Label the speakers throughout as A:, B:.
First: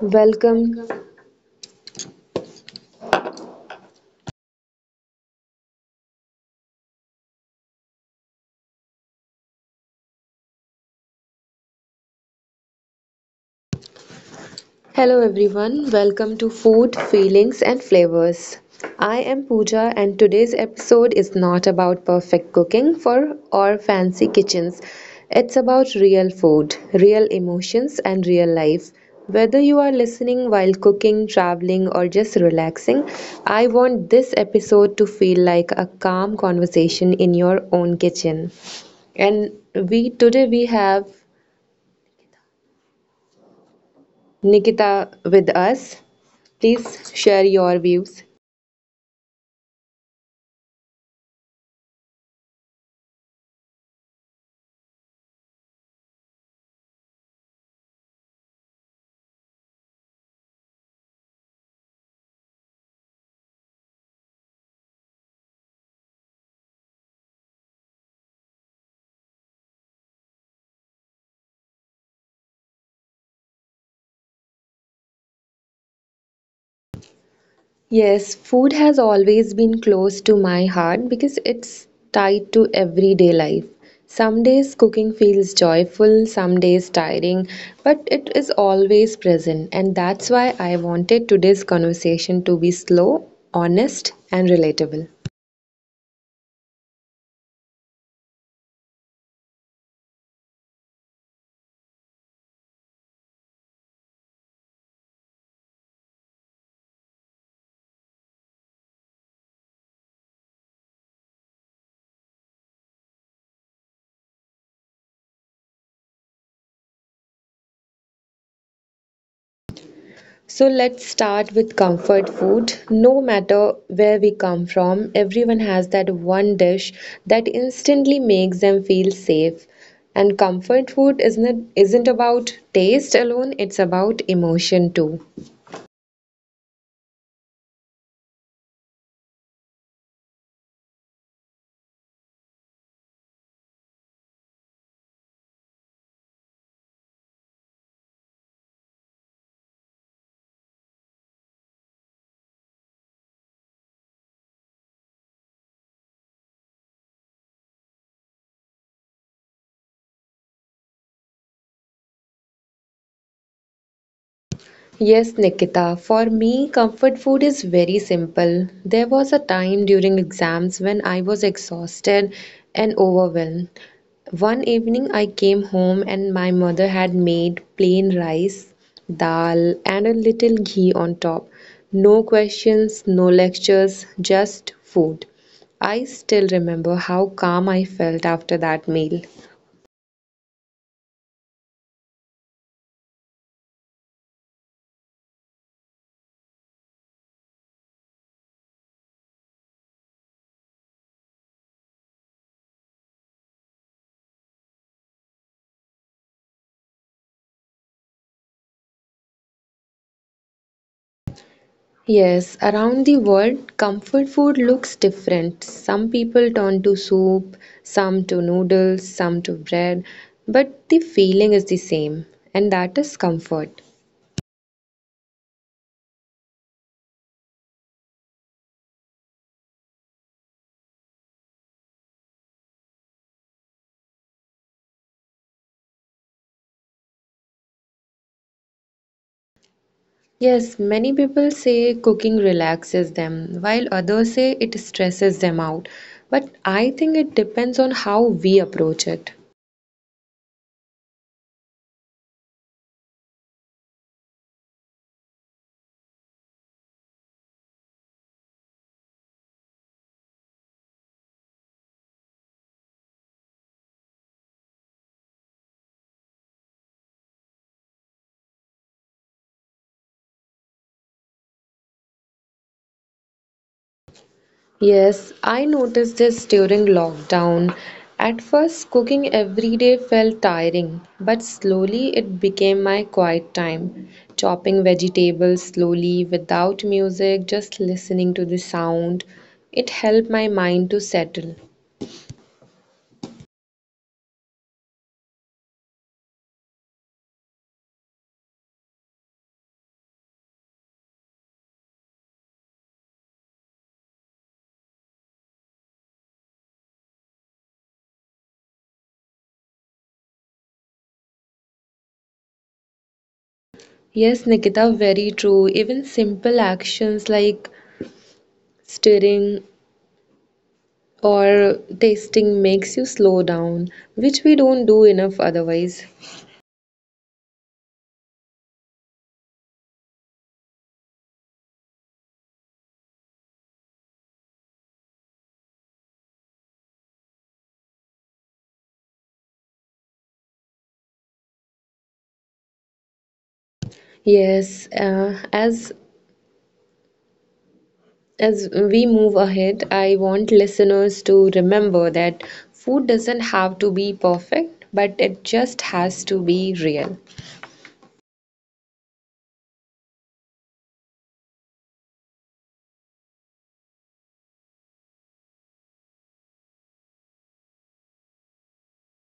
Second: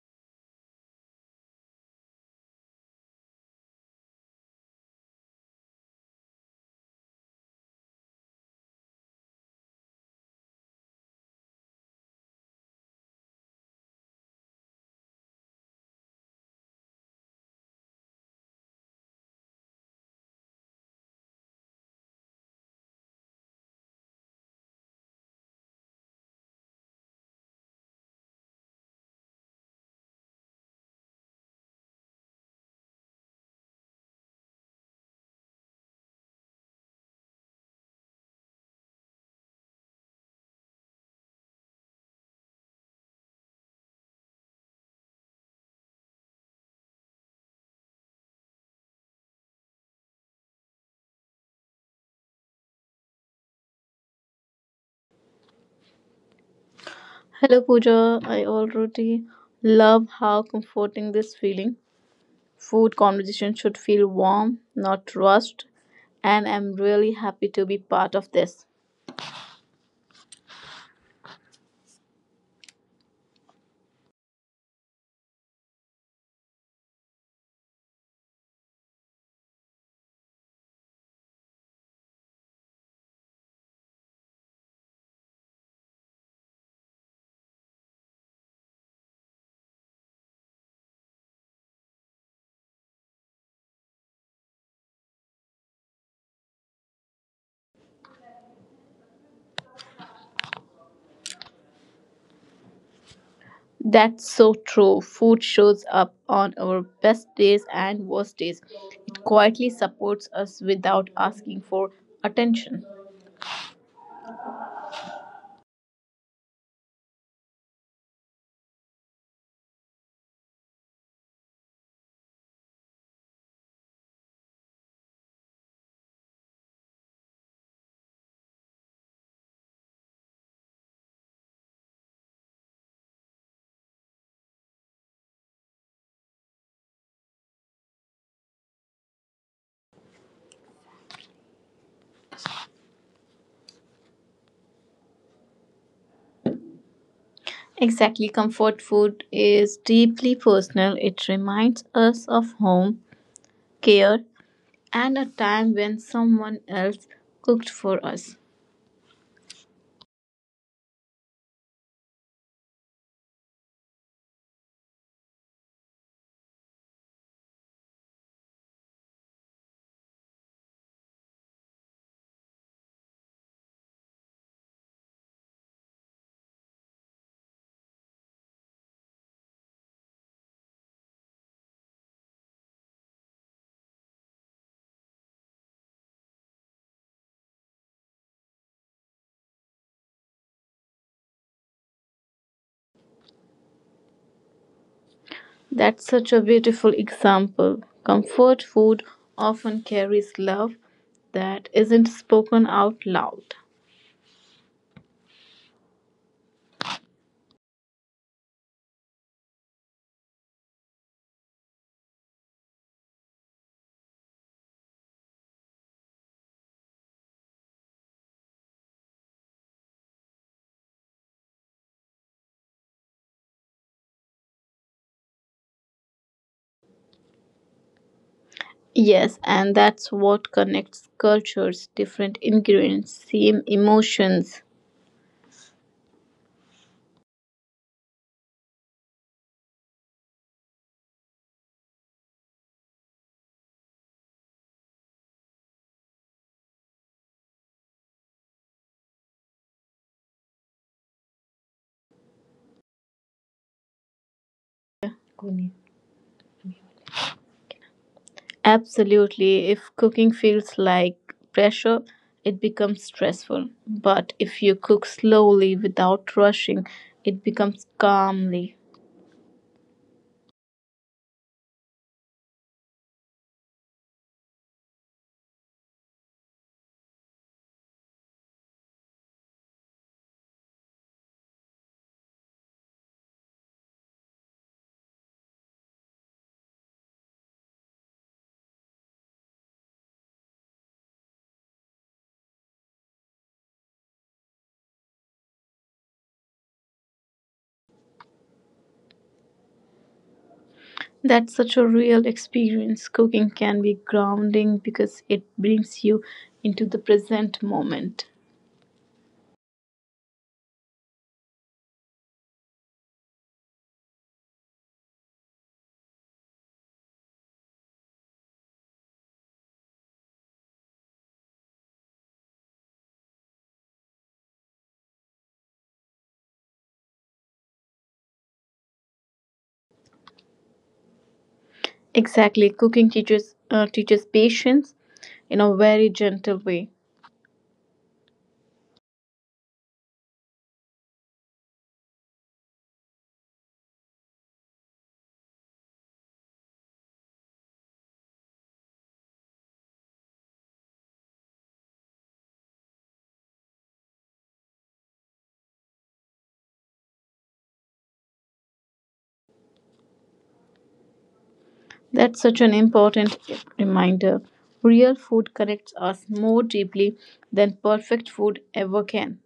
A: Welcome. Hello everyone. Welcome to Food, Feelings and Flavors. I am Pooja and today's episode is not about perfect cooking for or fancy kitchens. It's about real food, real emotions and real life. Whether you are listening while cooking, traveling, or just relaxing, I want this episode to feel like a calm conversation in your own kitchen. And we today we have Nikita with us. Please share your views.
B: Hello, Pooja. I already love how comforting this feeling. Food conversation should feel warm, not rushed, and I'm really happy to be part of this.
A: Yes, food has always been close to my heart because it's tied to everyday life. Some days cooking feels joyful, some days tiring, but it is always present, and that's why I wanted today's conversation to be slow, honest, and relatable.
B: That's so true. Food shows up on our best days and worst days. It quietly supports us without asking for attention.
A: So let's start with comfort food. No matter where we come from, everyone has that one dish that instantly makes them feel safe. And comfort food isn't about taste alone, it's about emotion too.
B: Exactly, comfort food is deeply personal. It reminds us of home, care, and a time when someone else cooked for us.
A: Yes, Nikita. For me, comfort food is very simple. There was a time during exams when I was exhausted and overwhelmed. One evening, I came home and my mother had made plain rice, dal, and a little ghee on top. No questions, no lectures, just food. I still remember how calm I felt after that meal.
B: That's such a beautiful example. Comfort food often carries love that isn't spoken out loud.
A: Yes, around the world, comfort food looks different. Some people turn to soup, some to noodles, some to bread, but the feeling is the same, and that is comfort.
B: Yes, and that's what connects cultures, different ingredients, same emotions.
A: Yes, many people say cooking relaxes them, while others say it stresses them out. But I think it depends on how we approach it.
B: Absolutely, if cooking feels like pressure, it becomes stressful. But if you cook slowly without rushing, it becomes calmly.
A: Yes, I noticed this during lockdown. At first, cooking every day felt tiring, but slowly it became my quiet time. Chopping vegetables slowly without music, just listening to the sound, it helped my mind to settle.
B: That's such a real experience. Cooking can be grounding because it brings you into the present moment.
A: Yes, Nikita, very true. Even simple actions like stirring or tasting makes you slow down, which we don't do enough otherwise.
B: Exactly, cooking teaches patience in a very gentle way.
A: Yes, as we move ahead, I want listeners to remember that food doesn't have to be perfect, but it just has to be real.
B: That's such an important reminder. Real food connects us more deeply than perfect food ever can.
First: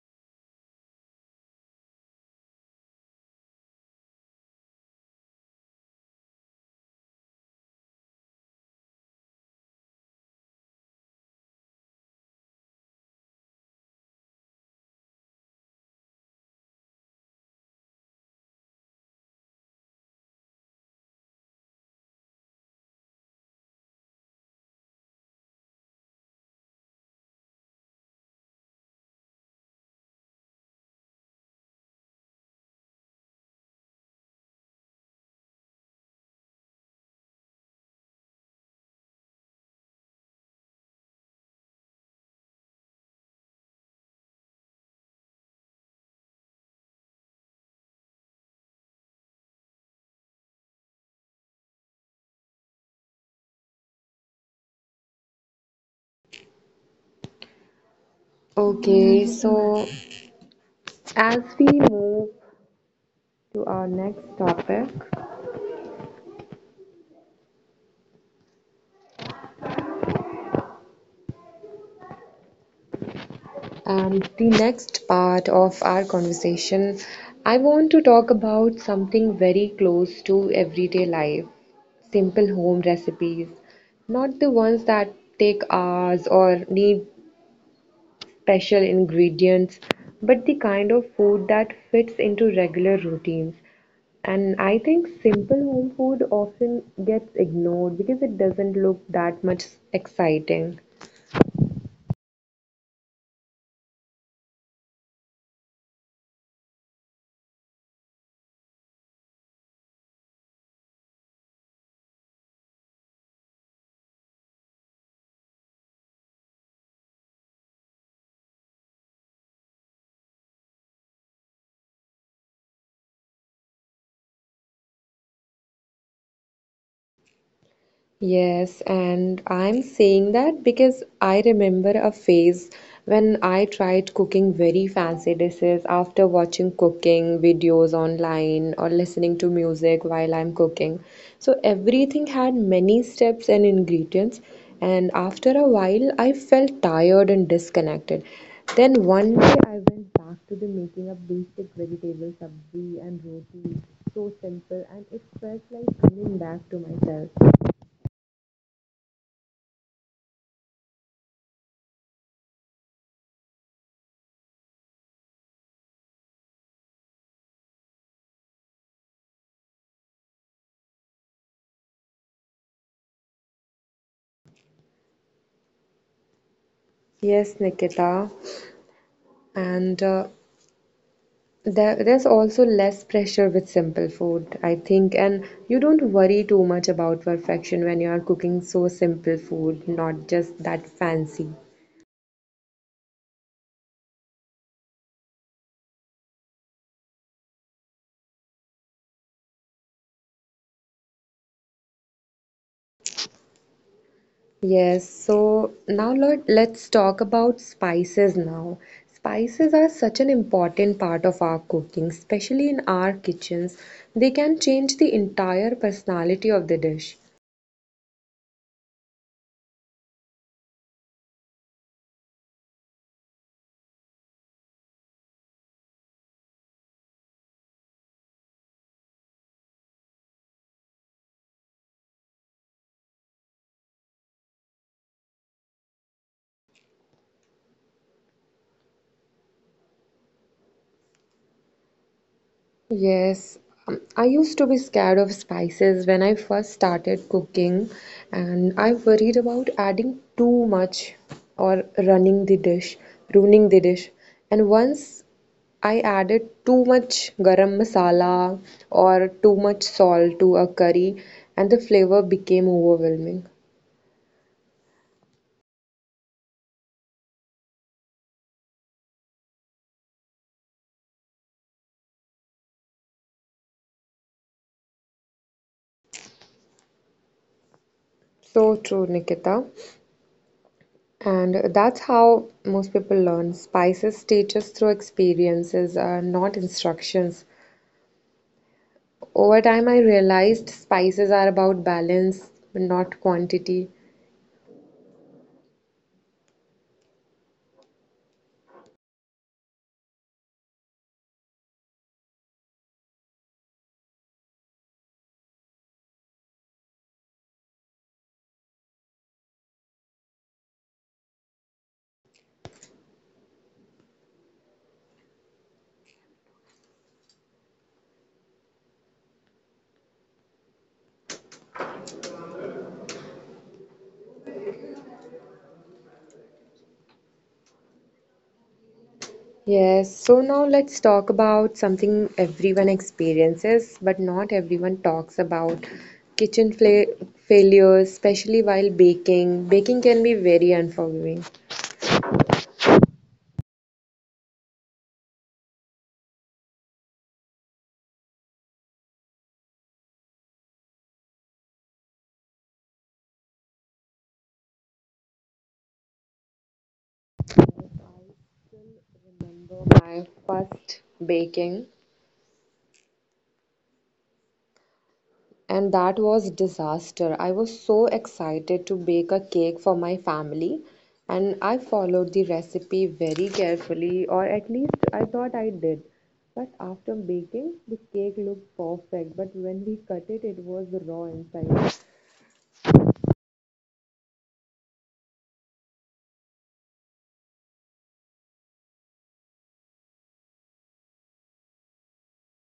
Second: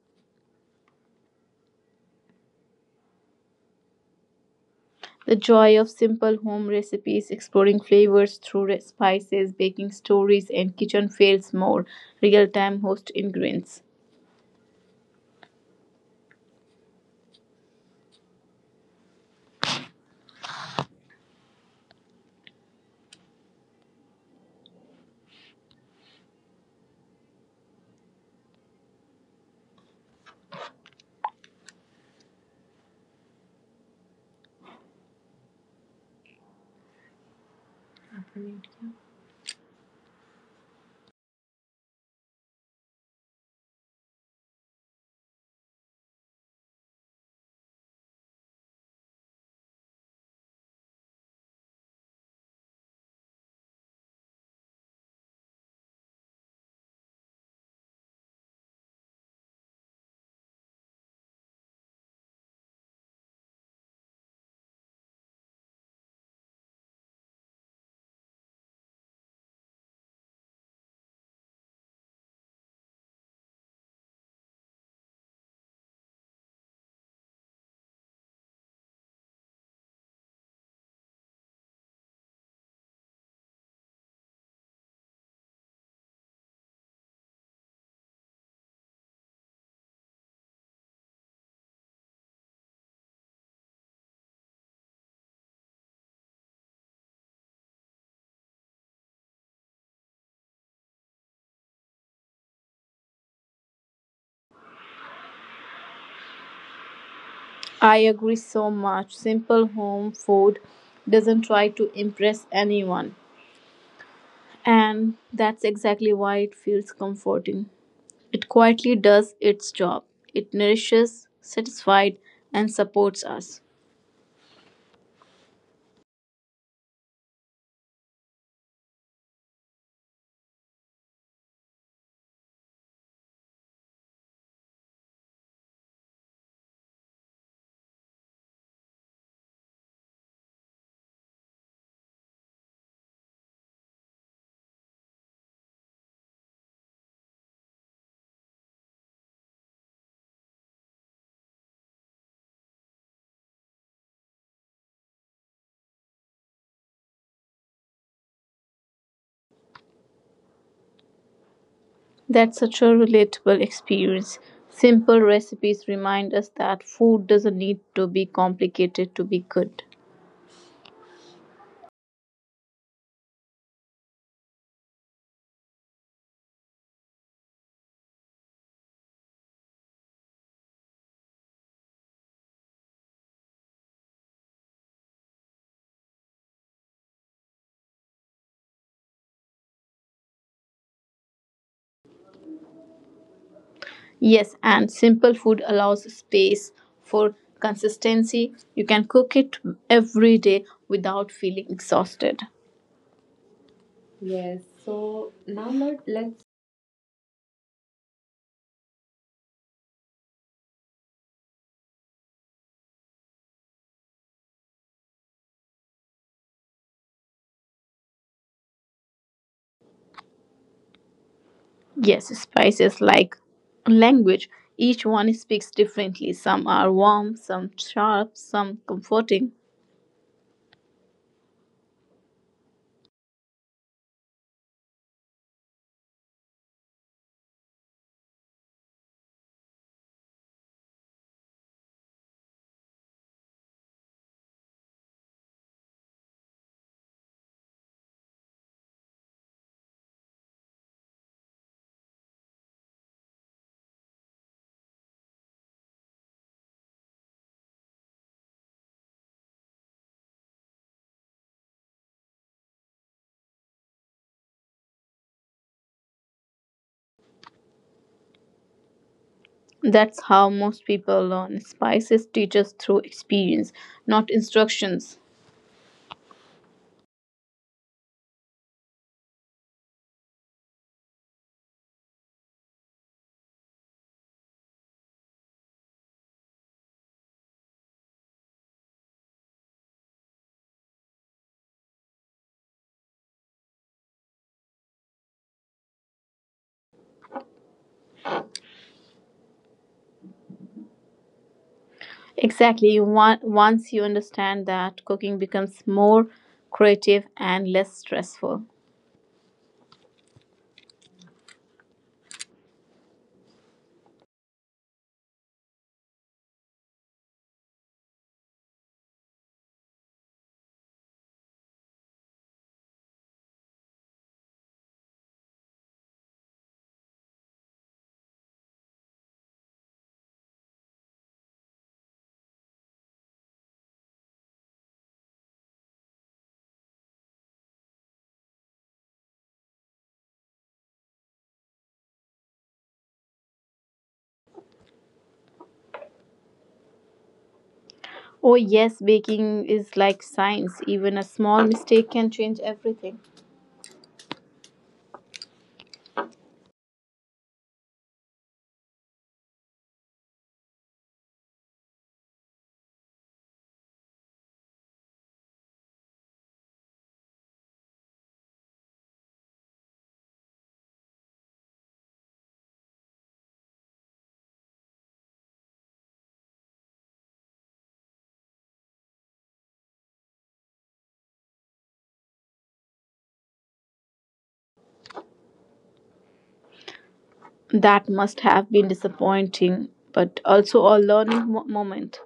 B: The joy of simple home recipes, exploring flavors through spices, baking stories, and kitchen fails more real time host ingredients.
A: Okay, so as we move to our next topic and the next part of our conversation, I want to talk about something very close to everyday life, simple home recipes, not the ones that take hours or need special ingredients, but the kind of food that fits into regular routines. And I think simple home food often gets ignored because it doesn't look that much exciting.
B: I agree so much. Simple home food doesn't try to impress anyone. And that's exactly why it feels comforting. It quietly does its job. It nourishes, satisfies, and supports us.
A: Yes, and I'm saying that because I remember a phase when I tried cooking very fancy dishes after watching cooking videos online or listening to music while I'm cooking. So everything had many steps and ingredients, and after a while, I felt tired and disconnected. Then one day I went back to the making of basic vegetable sabzi and roti, so simple, and it felt like coming back to myself.
B: That's such a relatable experience. Simple recipes remind us that food doesn't need to be complicated to be good.
A: Yes, Nikita. And there's also less pressure with simple food, I think. And you don't worry too much about perfection when you are cooking so simple food, not just that fancy.
B: Yes, and simple food allows space for consistency. You can cook it every day without feeling exhausted.
A: Yes, so now let's talk about spices now. Spices are such an important part of our cooking, especially in our kitchens. They can change the entire personality of the dish.
B: Yes, spices like language. Each one speaks differently. Some are warm, some sharp, some comforting.
A: Yes, I used to be scared of spices when I first started cooking, and I worried about adding too much or ruining the dish. And once I added too much garam masala or too much salt to a curry, and the flavor became overwhelming.
B: That's how most people learn. Spices teach us through experience, not instructions.
A: So true, Nikita. And that's how most people learn. Spices teach us through experiences, not instructions. Over time, I realized spices are about balance, not quantity.
B: Exactly. Once you understand that, cooking becomes more creative and less stressful.
A: Yes, so now let's talk about something everyone experiences, but not everyone talks about kitchen fla failures, especially while baking. Baking can be very unforgiving. So
B: Oh, yes, baking is like science. Even a small mistake can change everything.
A: my first baking, and that was disaster. I was so excited to bake a cake for my family and I followed the recipe very carefully, or at least I thought I did. But after baking, the cake looked perfect, but when we cut it, it was raw inside.
B: That must have been disappointing, but also a learning moment.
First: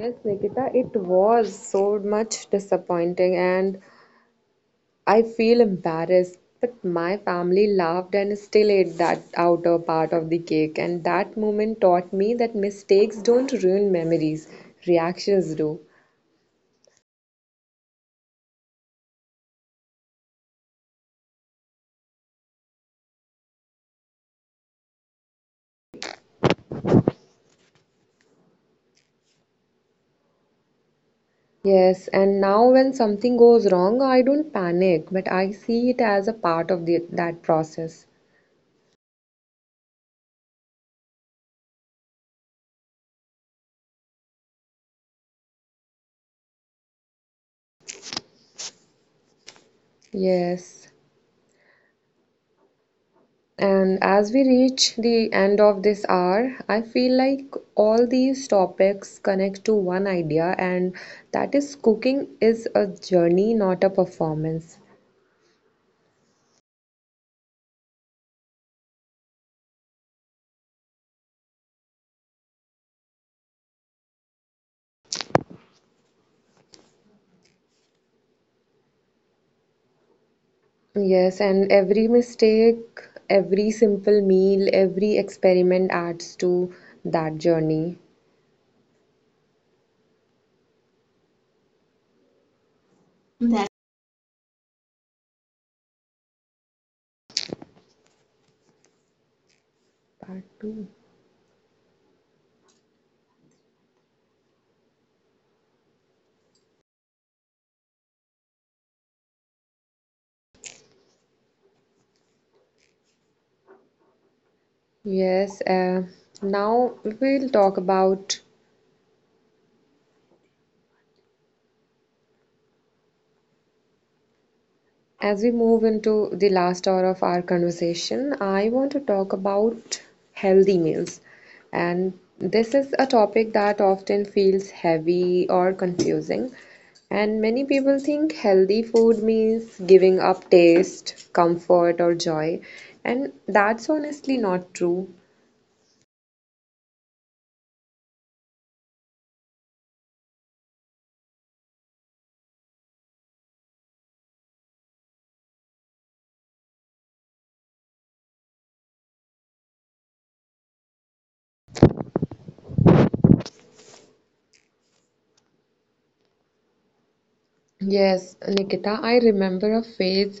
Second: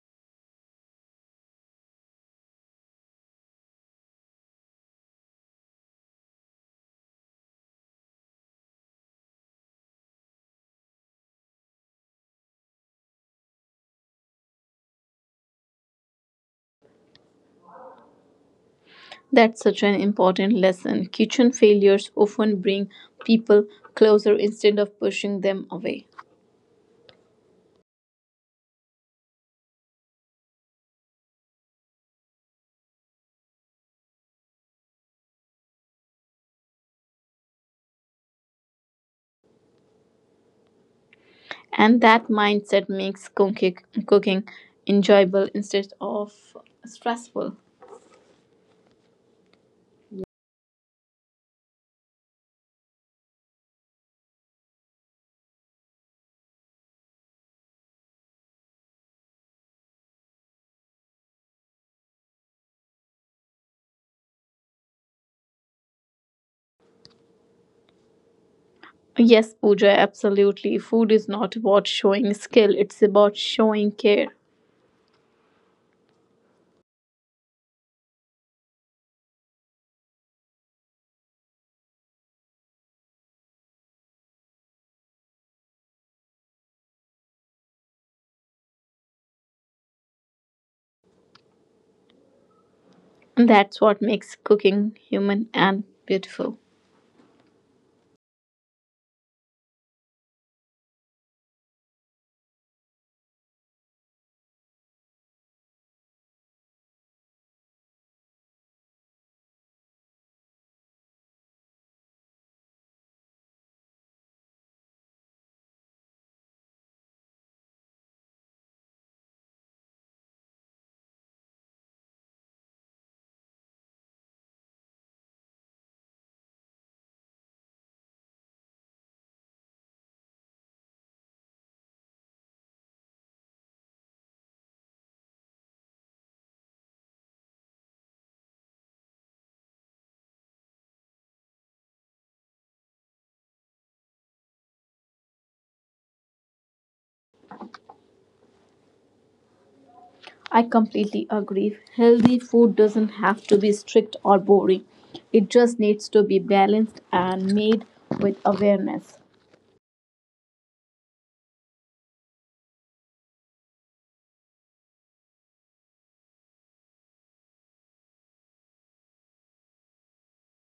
A: Yes, Nikita, it was so much disappointing and I feel embarrassed, but my family laughed and still ate that outer part of the cake. And that moment taught me that mistakes don't ruin memories, reactions do.
B: That's such an important lesson. Kitchen failures often bring people closer instead of pushing them away.
A: Yes, and now when something goes wrong, I don't panic, but I see it as a part of that process.
B: And that mindset makes cooking enjoyable instead of stressful.
A: Yes. And as we reach the end of this hour, I feel like all these topics connect to one idea, and that is cooking is a journey, not a performance.
B: Yes, Pooja, absolutely. Food is not about showing skill, it's about showing care.
A: Yes, and every mistake, every simple meal, every experiment adds to that journey.
B: That's what makes cooking human and beautiful.
A: Part two. Yes, now we'll talk about As we move into the last hour of our conversation, I want to talk about healthy meals. And this is a topic that often feels heavy or confusing. And many people think healthy food means giving up taste, comfort, or joy. And that's honestly not true.
B: I completely agree. Healthy food doesn't have to be strict or boring, it just needs to be balanced and made with awareness.
A: Yes, Nikita, I remember a phase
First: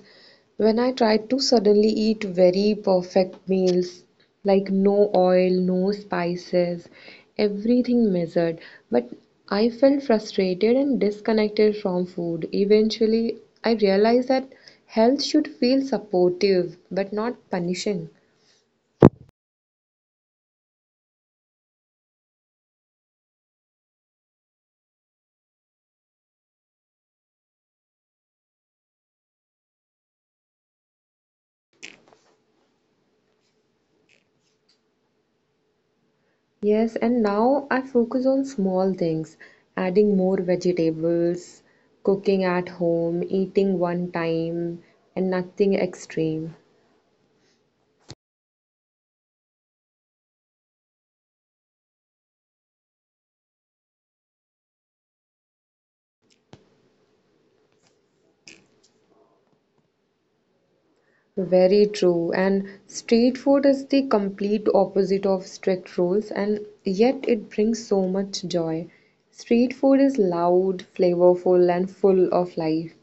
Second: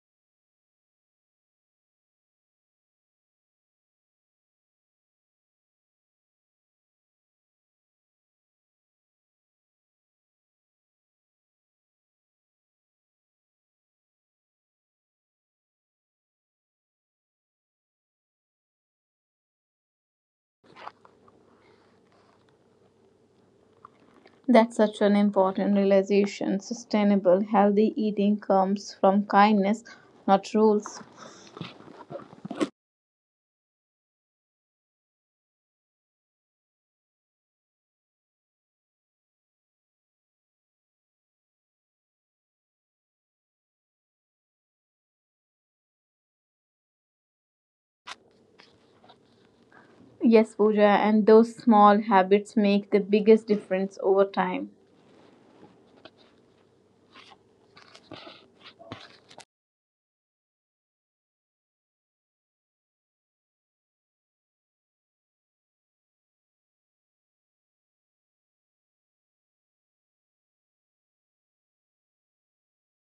A: when I tried to suddenly eat very perfect meals, like no oil, no spices, everything measured. But I felt frustrated and disconnected from food. Eventually, I realized that health should feel supportive but not punishing.
B: That's such an important realization. Sustainable, healthy eating comes from kindness, not rules.
A: Yes, and now I focus on small things, adding more vegetables, cooking at home, eating one time, and nothing extreme.
B: Yes, Pooja, and those small habits make the biggest difference over time.
A: Very true. And street food is the complete opposite of strict rules, and yet it brings so much joy. Street food is loud, flavorful, and full of life.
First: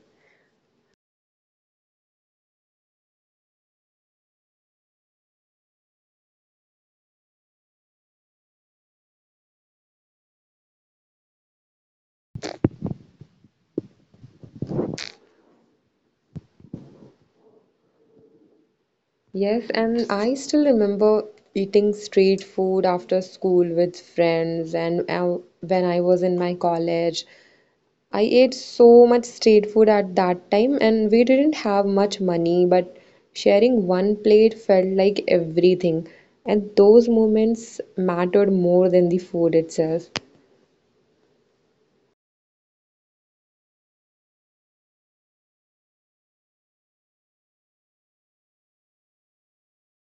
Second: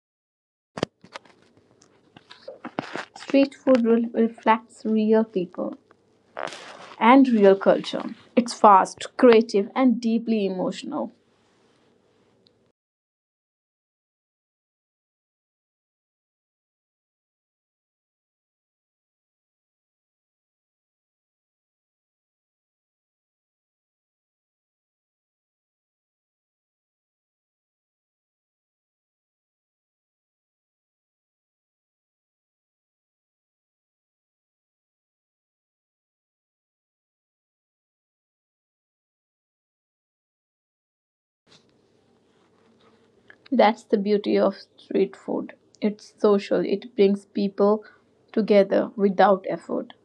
B: Street food reflects real people and real culture. It's fast, creative, and deeply emotional.
A: Yes, and I still remember eating street food after school with friends. And when I was in my college, I ate so much street food at that time, and we didn't have much money, but sharing one plate felt like everything. And those moments mattered more than the food itself.
B: That's the beauty of street food. It's social, it brings people together without effort.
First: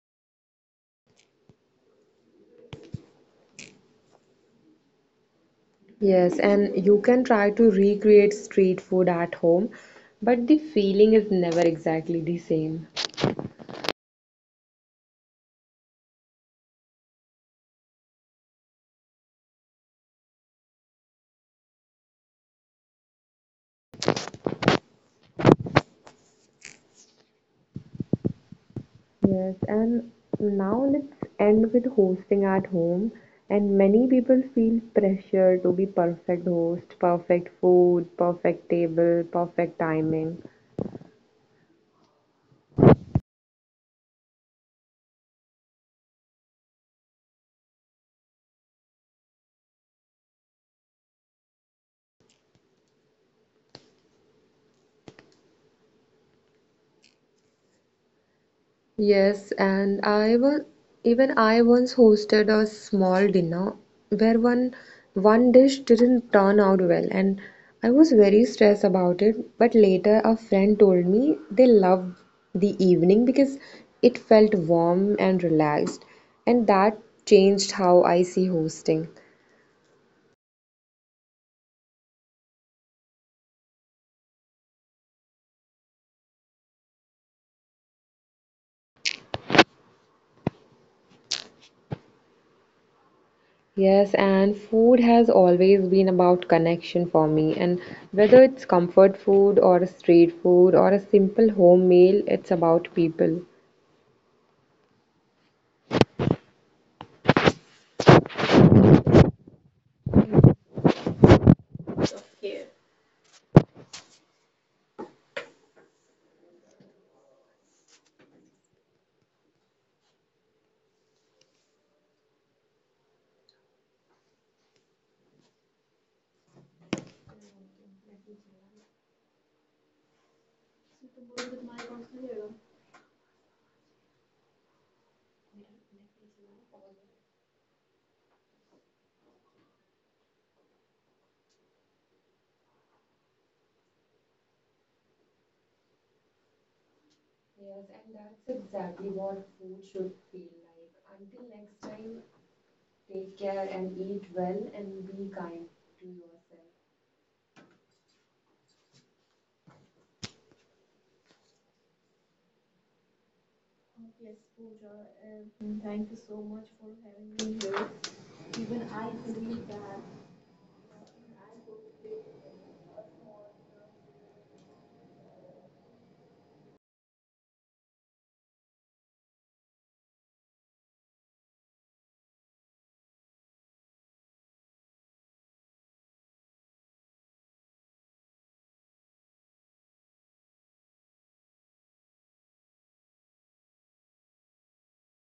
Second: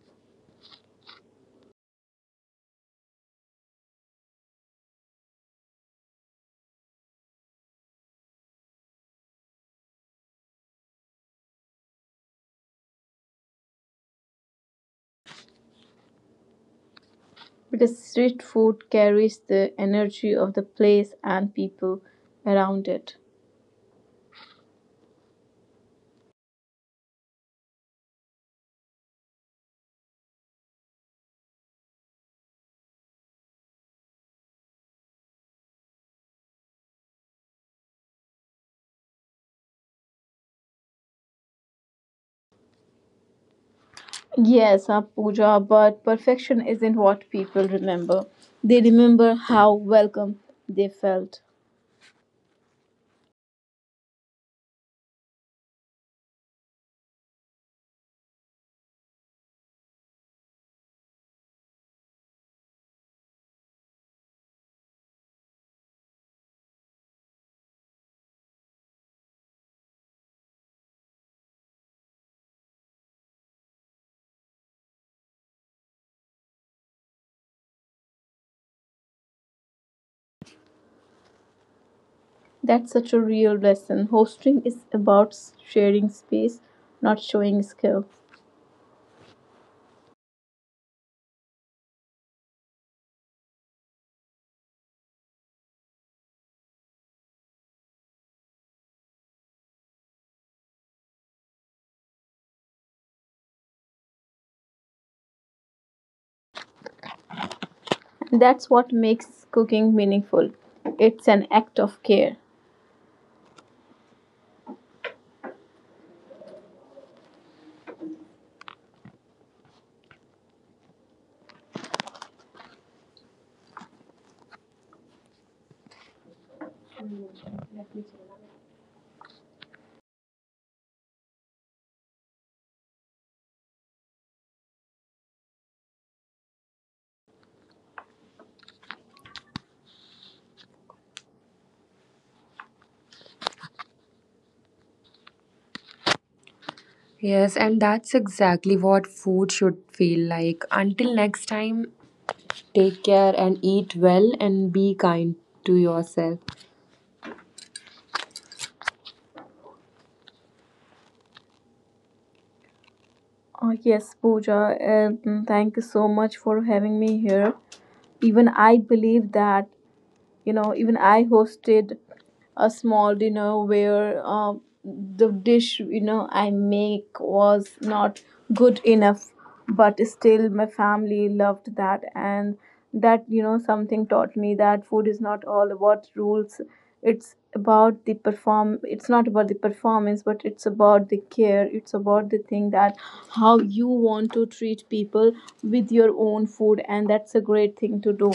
A: Yes, and you can try to recreate street food at home, but the feeling is never exactly the same.
B: Because street food carries the energy of the place and people around it.
A: Yes, and now let's end with hosting at home. And many people feel pressure to be perfect host, perfect food, perfect table, perfect timing.
B: Yes, Pooja, but perfection isn't what people remember. They remember how welcome they felt.
A: Yes, and I was even I once hosted a small dinner where one dish didn't turn out well, and I was very stressed about it. But later, a friend told me they loved the evening because it felt warm and relaxed, and that changed how I see hosting.
B: That's such a real lesson. Hosting is about sharing space, not showing skill.
A: Yes, and food has always been about connection for me. And whether it's comfort food or a street food or a simple home meal, it's about people.
B: That's what makes cooking meaningful. It's an act of care.
A: Yes, and that's exactly what food should feel like. Until next time, take care and eat well and be kind to yourself.
B: Oh, yes, Pooja, and thank you so much for having me here. Even I believe that, you know, even I hosted a small dinner where the dish, you know, I make was not good enough, but still my family loved that. And that, you know, something taught me that food is not all about rules. It's about the perform it's not about the performance, but it's about the care. It's about the thing that how you want to treat people with your own food, and that's a great thing to do.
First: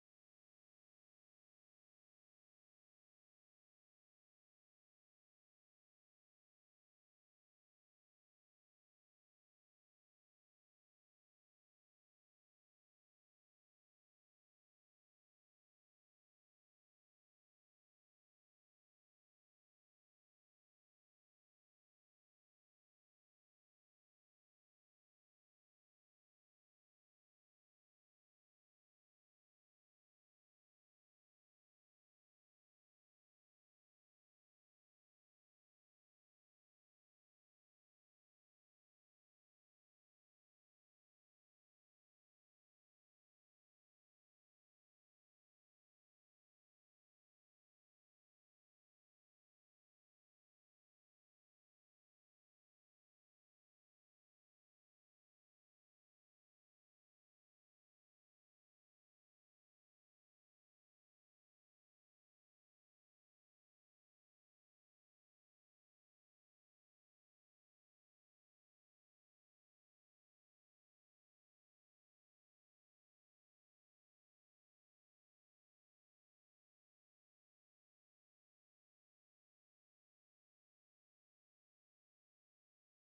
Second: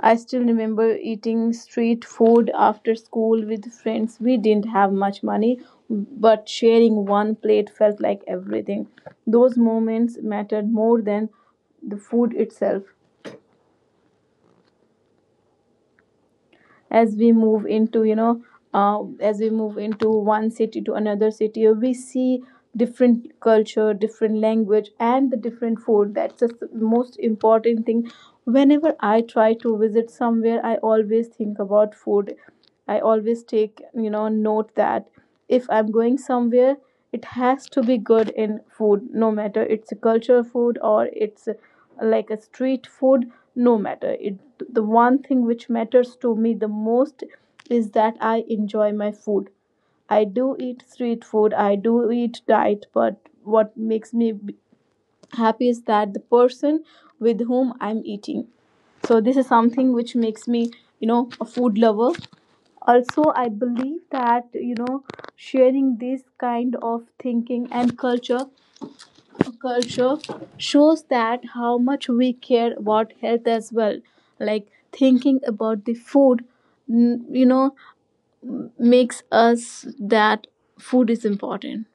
B: I still remember eating street food after school with friends. We didn't have much money, but sharing one plate felt like everything. Those moments mattered more than the food itself. As we move into, as we move into one city to another city, we see different culture, different language, and the different food. That's the most important thing. Whenever I try to visit somewhere, I always think about food. I always take, you know, note that if I'm going somewhere, it has to be good in food, no matter it's a cultural food or it's like a street food, no matter. It the one thing which matters to me the most is that I enjoy my food. I do eat street food, I do eat diet, but what makes me happy is that the person with whom I'm eating. So this is something which makes me, you know, a food lover. Also, I believe that, you know, sharing this kind of thinking and culture shows that how much we care about health as well, like thinking about the food. You know, makes us that food is important.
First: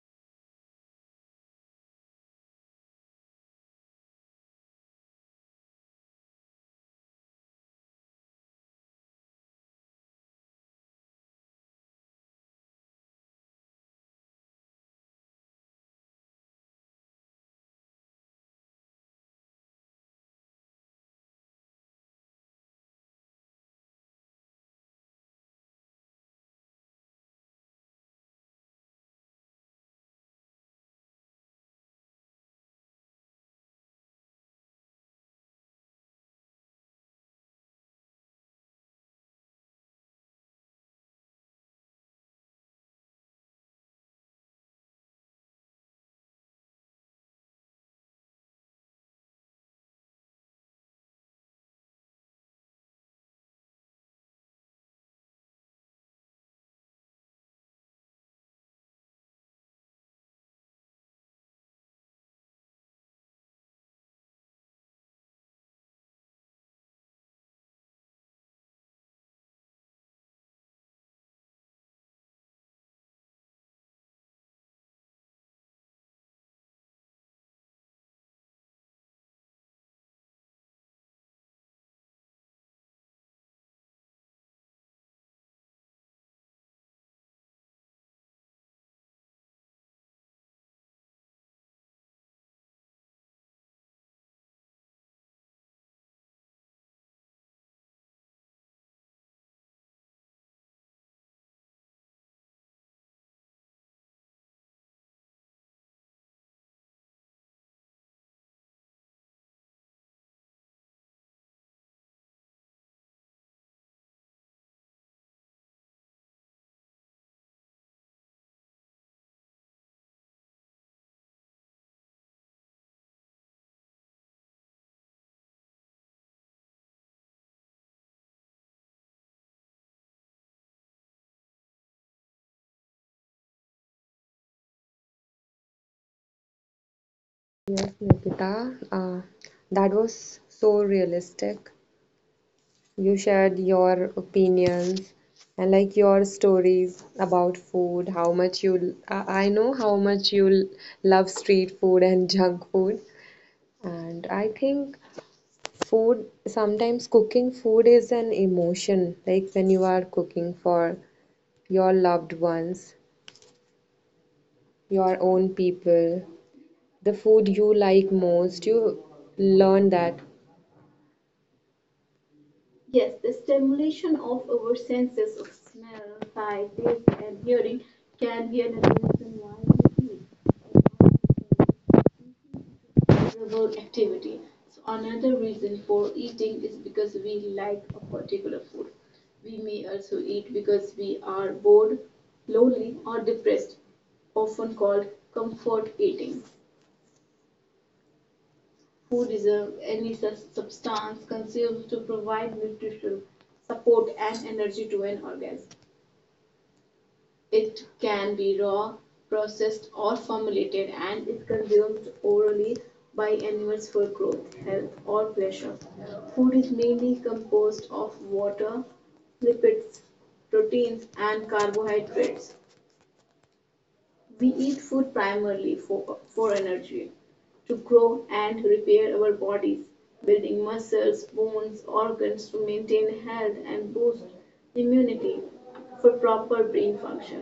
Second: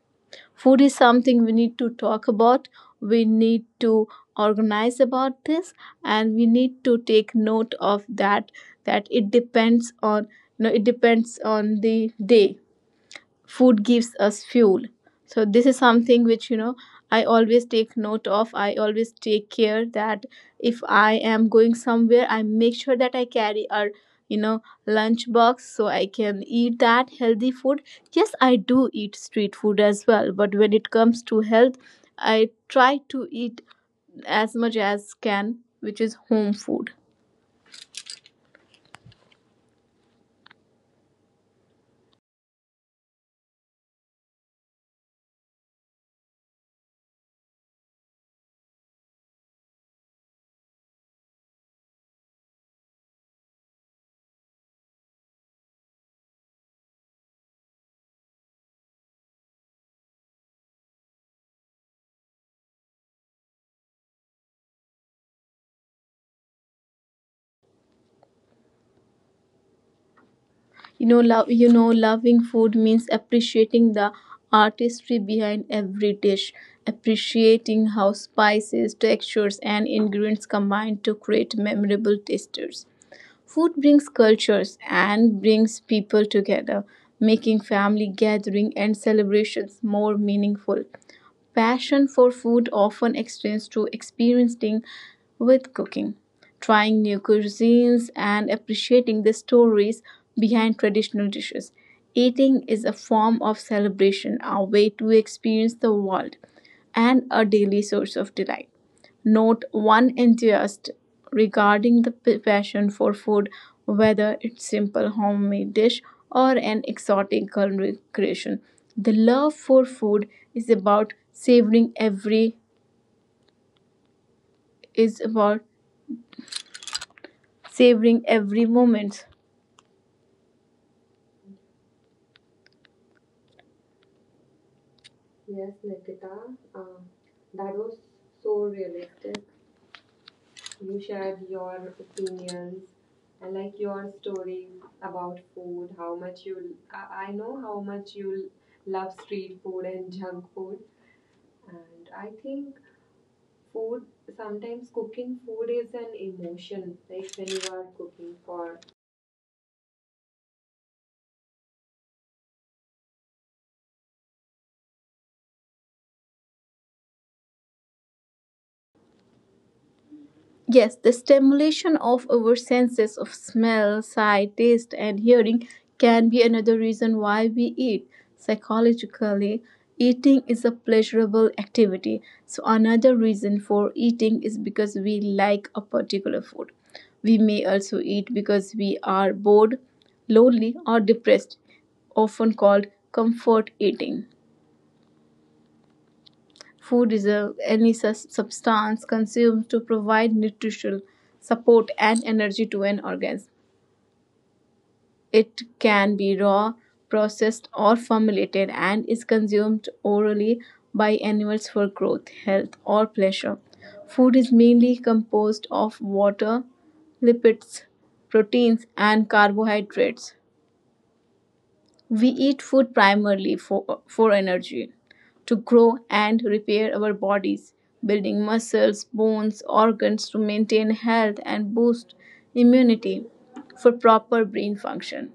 B: Food is something we need to talk about. We need to organize about this, and we need to take note of that, that it depends on, you know, it depends on the day. Food gives us fuel. So this is something which, you know, I always take note of. I always take care that if I am going somewhere, I make sure that I carry a, you know, lunch box so I can eat that healthy food. Yes, I do eat street food as well, but when it comes to health, I try to eat as much as can which is home food. You know, loving food means appreciating the artistry behind every dish, appreciating how spices, textures, and ingredients combine to create memorable tasters. Food brings cultures and brings people together, making family gatherings and celebrations more meaningful. Passion for food often extends to experiencing with cooking, trying new cuisines, and appreciating the stories behind traditional dishes. Eating is a form of celebration, a way to experience the world, and a daily source of delight. Note one enthusiast regarding the passion for food, whether it's simple homemade dish or an exotic culinary creation. The love for food is about savoring every is about savoring every moment.
A: Yes, Nikita, that was so realistic. You shared your opinions and like your stories about food, how much you I know how much you love street food and junk food. And I think food, sometimes cooking food is an emotion, like when you are cooking for your loved ones, your own people, the food you like most, you learn that.
B: Yes, the stimulation of our senses of smell, sight, taste, and hearing can be another reason why we eat. Psychologically, eating is a pleasurable activity. So, another reason for eating is because we like a particular food. We may also eat because we are bored, lonely, or depressed, often called comfort eating. Food is a, any substance consumed to provide nutritional support and energy to an organism. It can be raw, processed, or formulated and is consumed orally by animals for growth, health, or pleasure. Food is mainly composed of water, lipids, proteins, and carbohydrates. We eat food primarily for energy, to grow and repair our bodies, building muscles, bones, organs to maintain health and boost immunity for proper brain function,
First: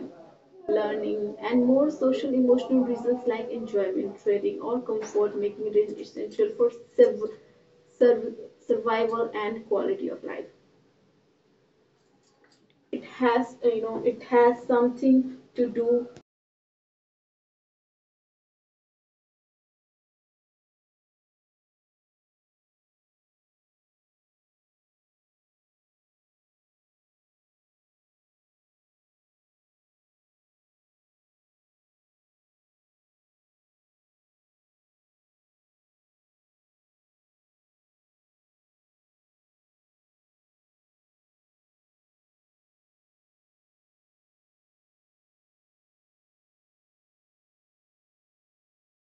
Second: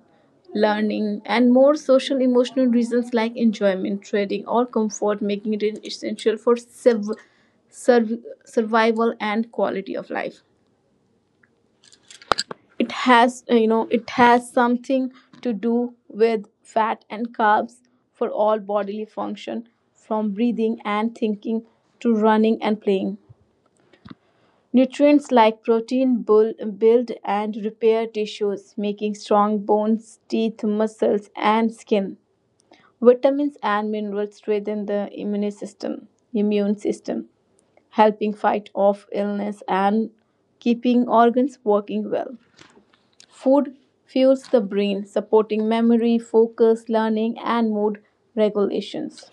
B: learning, and more social emotional reasons like enjoyment, trading, or comfort, making it essential for sur- survival and quality of life. It has, you know, it has something to do with fat and carbs for all bodily function, from breathing and thinking to running and playing. Nutrients like protein build and repair tissues, making strong bones, teeth, muscles, and skin. Vitamins and minerals strengthen the immune system immune system, helping fight off illness and keeping organs working well. Food fuels the brain, supporting memory, focus, learning, and mood regulations.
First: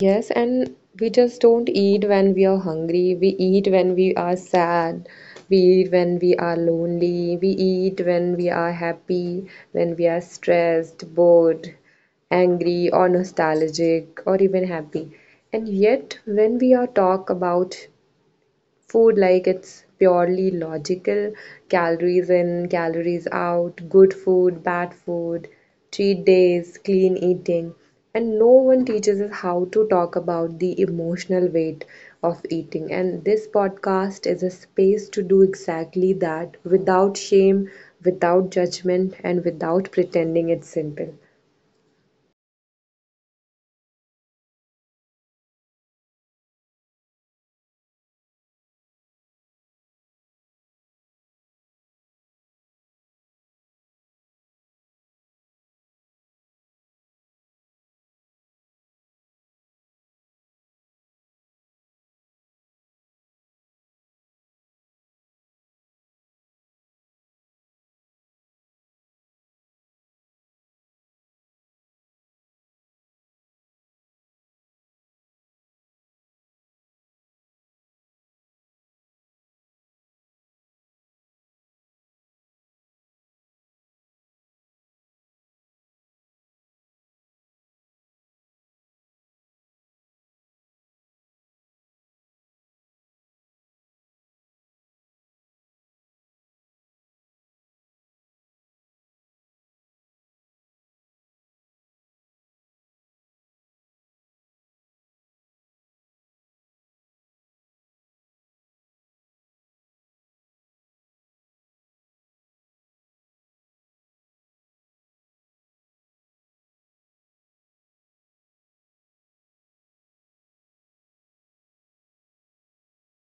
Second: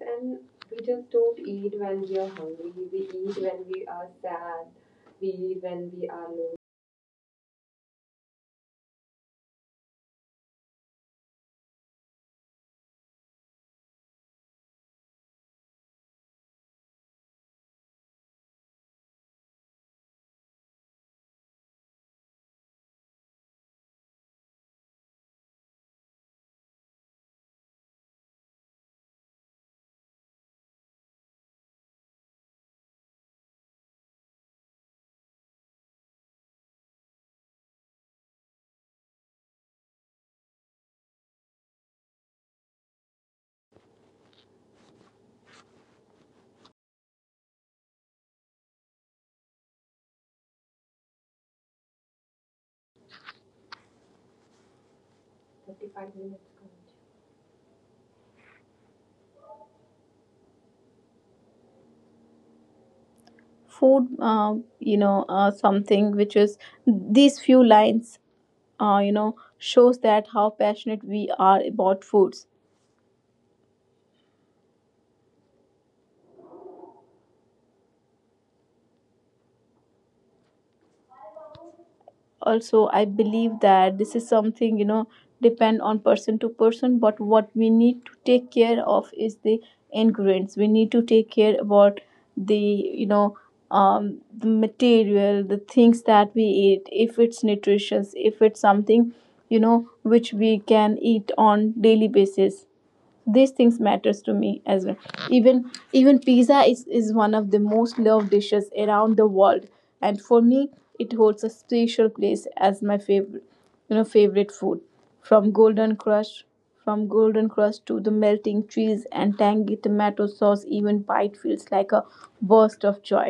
A: Yes, and we just don't eat when we are hungry. We eat when we are sad. We eat when we are lonely. We eat when we are happy, when we are stressed, bored, angry, or nostalgic, or even happy. And yet, when we are talk about food like it's purely logical, calories in, calories out, good food, bad food, cheat days, clean eating. And no one teaches us how to talk about the emotional weight of eating. And this podcast is a space to do exactly that without shame, without judgment, and without pretending it's simple.
B: Something which is these few lines, you know, shows that how passionate we are about foods. Also, I believe that this is something, you know, depend on person to person, but what we need to take care of is the ingredients. We need to take care about the, you know, the material, the things that we eat, if it's nutritious, if it's something, you know, which we can eat on daily basis. These things matters to me as well. Even pizza is one of the most loved dishes around the world, and for me it holds a special place as my favorite you know favorite food. from golden crush from golden crust to the melting cheese and tangy tomato sauce, even bite feels like a burst of joy.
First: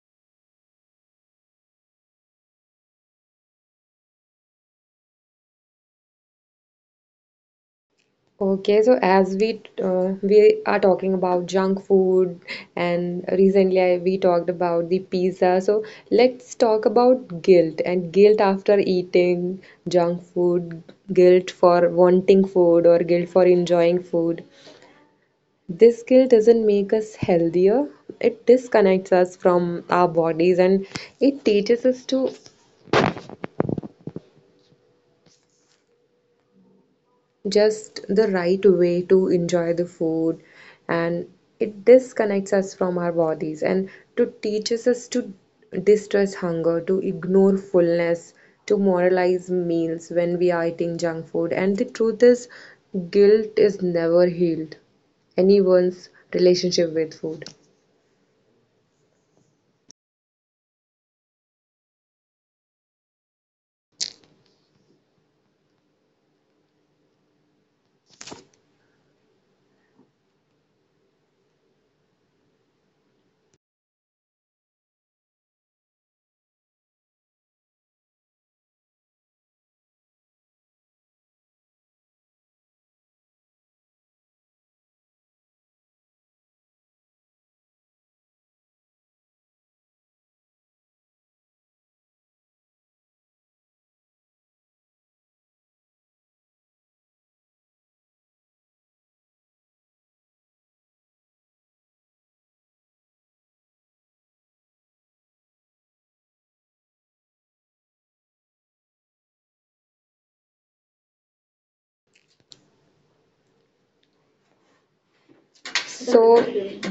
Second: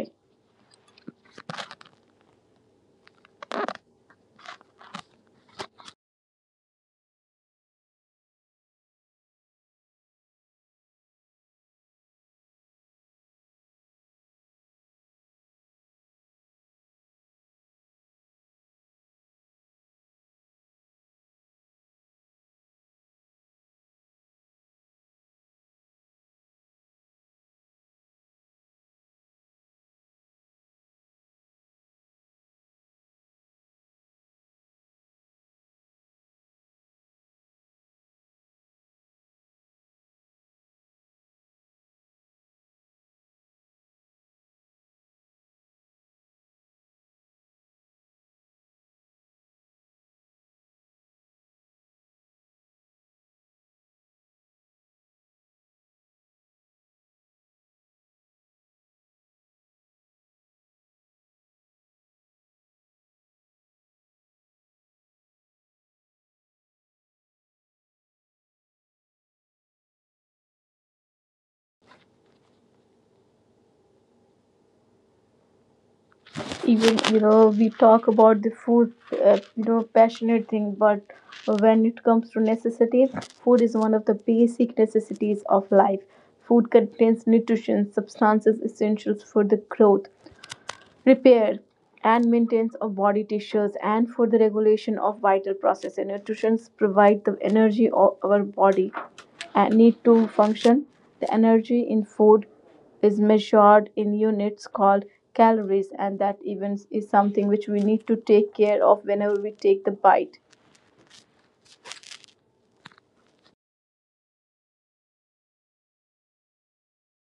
A: Okay, so as we are talking about junk food, and recently we talked about the pizza. So let's talk about guilt and guilt after eating junk food, guilt for wanting food or guilt for enjoying food. This guilt doesn't make us healthier. It disconnects us from our bodies and it teaches us to just the right way to enjoy the food, and it disconnects us from our bodies and to teaches us to distress hunger, to ignore fullness, to moralize meals when we are eating junk food. And the truth is, guilt is never healed anyone's relationship with food.
B: Even, you know, we talk about the food, you know, passionate thing, but when it comes to necessity, food is one of the basic necessities of life. Food contains nutrition substances essentials for the growth, repair, and maintenance of body tissues and for the regulation of vital processes. Nutrition provide the energy of our body and need to function. The energy in food is measured in units called calories, and that even is something which we need to take care of whenever we take the bite.
A: So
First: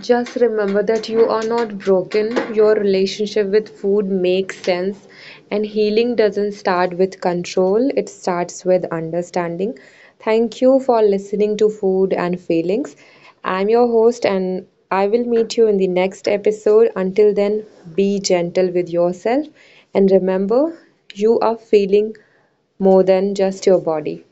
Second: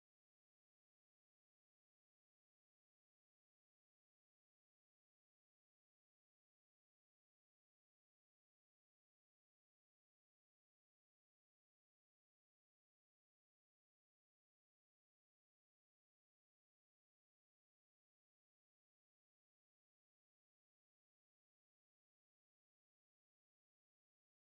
A: just remember that you are not broken. Your relationship with food makes sense. And healing doesn't start with control, it starts with understanding. Thank you for listening to Food and Feelings. I'm your host, and I will meet you in the next episode. Until then, be gentle with yourself. And remember, you are feeling more than just your body.